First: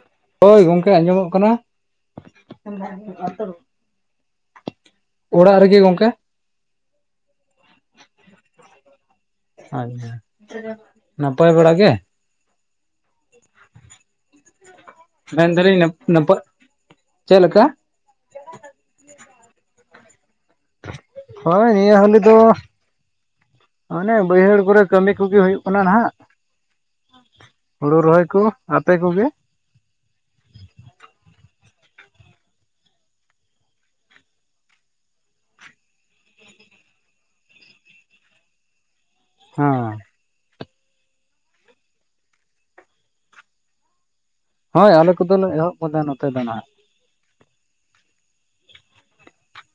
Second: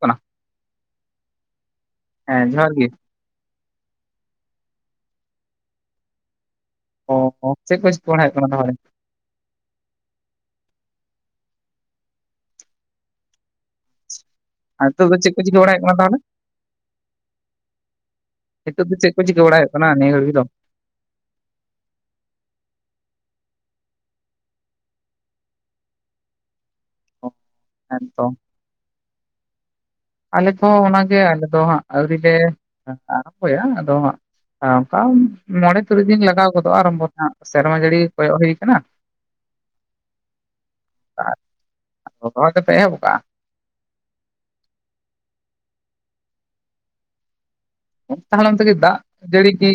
ᱠᱟᱱᱟ ᱦᱳᱭ ᱜᱚᱝᱠᱮ ᱟᱸᱡᱚᱢᱚᱜ ᱠᱟᱱᱟ᱾ ᱦᱮᱸ ᱡᱚᱦᱟᱨ ᱜᱮ ᱚᱲᱟᱜ ᱨᱮᱜᱮ ᱜᱚᱝᱠᱮ, ᱚ ᱦᱚᱸ ᱪᱮᱫ ᱠᱚ ᱪᱤᱠᱟᱹ ᱯᱟᱲᱦᱮᱫ ᱦᱩᱭᱩᱜ ᱠᱟᱱᱟ ᱛᱟᱦᱚᱞᱮ? ᱟᱪᱪᱷᱟ ᱱᱟᱯᱟᱭ ᱵᱟᱲᱟ ᱜᱮ? ᱟᱨ ᱱᱤᱛᱚᱜ ᱫᱚ ᱪᱮᱫ ᱠᱚ ᱢᱮᱱ ᱪᱤᱠᱟᱹ ᱵᱟᱲᱟᱭ ᱫᱟᱞᱤᱧ ᱦᱩᱭᱩᱜ ᱱᱟᱯ ᱠᱟᱱᱟ ᱛᱟᱦᱚᱞᱮ ᱱᱟᱯᱟ, ᱪᱮᱫᱮᱠᱟ? ᱱᱤᱛᱚᱜ ᱫᱚ ᱪᱮᱫ ᱠᱚ ᱪᱤᱠᱟᱹᱵᱟᱲᱟ ᱦᱩᱭᱩ ᱠᱟᱱᱟ? ᱱᱤᱭᱟ ᱠᱷᱟᱲᱡ ᱫᱚ᱾ ᱦᱳᱭ ᱱᱤᱭᱟᱹ ᱦᱟᱹᱞᱤ ᱫᱚ, ᱚᱱᱮ ᱵᱟᱹᱭᱦᱟᱹᱲ ᱠᱚᱨᱮ ᱠᱟᱹᱢᱤ ᱠᱚᱜᱮ ᱦᱩᱭᱩᱜ ᱠᱟᱱᱟ ᱦᱟᱜ᱾ ᱚ ᱦᱩᱲᱩ ᱨᱚᱦᱚᱭ ᱦᱮᱸᱛᱚ ᱠᱚ ᱟᱯᱮ ᱠᱚᱜᱮ? ᱟᱞᱮ ᱫᱚ ᱚᱱᱟᱜᱮ ᱟᱞᱮ ᱫᱚ ᱦᱟᱸᱜ ᱟᱹᱣᱨᱤ ᱟᱲᱜᱚᱭᱟ ᱟᱫᱚ ᱦᱟᱸᱜ᱾ ᱚᱱᱠᱟ ᱢᱚᱬᱮ ᱛᱩᱨᱩᱭ ᱫᱤᱱ ᱞᱟᱜᱟᱣ ᱜᱚᱫᱚᱜᱼᱟ ᱟᱨᱵᱚ ᱦᱟᱜ ᱥᱮᱨᱢᱟ ᱡᱟᱹᱲᱤ ᱠᱚᱭᱚᱜ ᱦᱩᱭ ᱟᱠᱟᱱᱟ᱾ ᱦᱮᱸᱻ ᱟ ᱨᱚᱦᱚᱭ ᱫᱚᱯᱮ ᱮᱦᱚᱵ ᱟᱠᱟᱼᱟ? ᱦᱳᱭ ᱟᱞᱮ ᱠᱚᱫᱚᱞᱮ ᱮᱦᱚᱵ ᱟᱠᱟᱫᱟ ᱱᱚᱛᱮ ᱫᱚ ᱱᱟᱦᱟᱜ᱾ ᱢᱮᱛᱟᱜ ᱦᱟᱲᱟᱢ ᱛᱮᱜᱮ ᱫᱟᱜ ᱡᱟᱹᱲᱤ ᱠᱤ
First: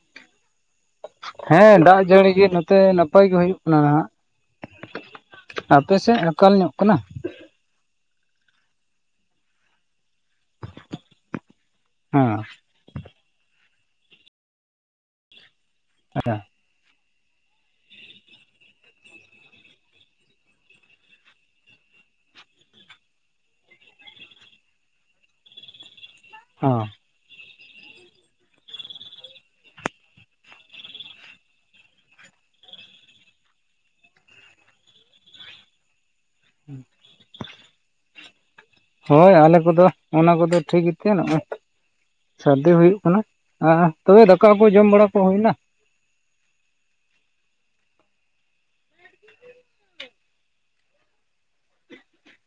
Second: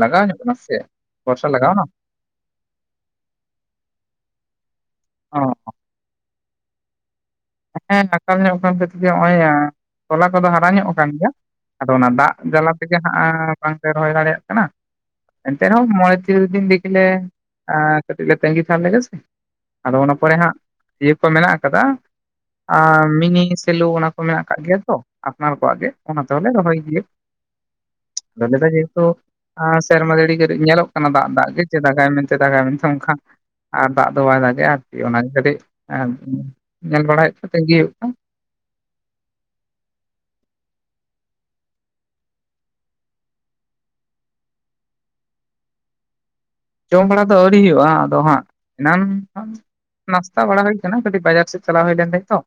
ᱞᱟᱜᱟᱣ ᱧᱚᱜ ᱠᱟᱱᱟ ᱥᱮ᱾ ᱵᱚᱨᱥᱟ ᱦᱮᱸ ᱞᱟᱜᱟᱣᱱᱟ ᱫᱟᱜ ᱡᱟᱹᱲᱤ ᱜᱮ ᱱᱚᱛᱮ ᱱᱟᱼᱼ ᱱᱟᱯᱟᱭ ᱜᱮ ᱦᱩᱭᱩᱜ ᱠᱟᱱᱟ ᱱᱟᱦᱟᱜ, ᱚ ᱟᱯᱮ ᱥᱮᱫ ᱟᱠᱟᱠᱟᱞ ᱧᱚᱜ ᱠᱟᱱᱟ? ᱦᱮᱸ ᱟᱠᱟᱞ ᱧᱚᱜ [unintelligible] ᱛᱚᱞᱟ ᱠᱚᱫᱚ ᱦᱟᱨᱟ ᱧᱚᱜ ᱠᱟᱱ ᱜᱮᱭᱟ ᱟᱫᱚ ᱚᱱᱟ ᱦᱮᱸ ᱫᱟᱜ ᱡᱟᱞᱟ᱾ ᱛᱮᱜᱮ ᱦᱟᱜ ᱵᱟᱝᱞᱮ ᱨᱚᱦᱚᱭ ᱫᱟᱲᱮᱭᱟᱜ ᱠᱟᱱᱟ᱾ᱮᱱᱛᱮ ᱨᱮᱦᱚᱸ ᱢᱚᱬᱮ ᱛᱤᱨᱤᱥ ᱫᱤᱱ ᱨᱮᱜᱮᱞᱮ᱾ ᱟ ᱠᱟᱹᱴᱤᱡ ᱞᱮ ᱛᱟᱸᱜᱤ ᱛᱷᱟᱨ ᱞᱮᱜᱮ ᱥᱮ ᱟᱫᱚ ᱚᱱᱟ ᱯᱚᱨᱮ ᱦᱟᱸᱜ ᱤᱭᱟᱹ ᱠᱚ ᱢᱮᱱᱟᱜ ᱟᱠᱟᱫᱟ᱾ ᱢᱤᱱᱤ ᱥᱮᱞᱩ ᱚᱱᱟ ᱠᱚ ᱢᱮᱱᱟᱜ ᱠᱟᱜ ᱜᱮᱭᱟ ᱛᱚ ᱟᱯᱱᱟᱨ ᱠᱚᱣᱟᱜ ᱜᱮ, ᱚᱱᱟ ᱛᱮᱦᱚᱸᱞᱮ ᱨᱚᱦᱚᱭ ᱦᱚᱸ ᱜᱮᱭᱟ᱾ ᱟᱫᱚ ᱞᱮ ᱡᱮᱦᱮᱛᱩ᱾ ᱥᱮᱨᱢᱟ ᱡᱟᱹᱲᱤ ᱧᱮᱞᱚᱜ ᱠᱟᱱᱟ ᱫᱟᱜ ᱫᱟᱜ ᱜᱮ, ᱡᱮ ᱫᱟᱜᱟᱭ ᱢᱮᱱᱛᱮ ᱫᱟᱜᱟᱭ ᱢᱮᱱᱛᱮ ᱚᱱᱠᱷᱟ᱾ ᱟᱨ ᱫᱟᱜ ᱫᱚ ᱵᱟᱭ ᱫᱟᱜᱮᱼᱟ ᱟᱨᱠᱤ ᱚᱱᱟᱜᱮ ᱠᱟᱹᱴᱤᱡ ᱮ᱾ ᱧᱮᱞ ᱵᱟᱲᱟᱭᱮᱫ [unintelligible] ᱦᱳᱭ ᱟᱞᱮ ᱠᱚᱫᱚ ᱚᱱᱟ ᱠᱚᱫᱚ ᱴᱷᱤᱠ ᱜᱮᱛᱮ ᱱᱚᱜ-ᱚᱭ᱾ ᱥᱟᱹᱨᱫᱤ ᱦᱩᱭᱩᱜ ᱠᱟᱱᱟ ᱛᱚᱵᱮ ᱮᱸ ᱫᱟᱠᱟᱠᱩ ᱡᱚᱢ ᱵᱟᱲᱟ ᱠᱚ ᱦᱩᱭᱼᱱᱟ᱾ ᱡᱚᱢ ᱵᱟᱲᱟ ᱫᱚ ᱟᱹᱣᱨᱤ ᱦᱩᱭᱩᱜ-ᱟ ᱟᱫᱚ ᱦᱟᱸᱜ ᱮᱱᱟᱱ ᱱᱟᱥᱛᱟ ᱵᱟᱲᱟ ᱦᱩᱭ ᱟᱠᱟᱱᱟ ᱠᱟᱹᱴᱤᱡ ᱵᱟᱡᱟᱨ ᱥᱮᱫ ᱪᱟᱞᱟᱣ ᱦᱩᱭ ᱞᱮᱱ ᱠᱷᱟᱡ ᱛᱚ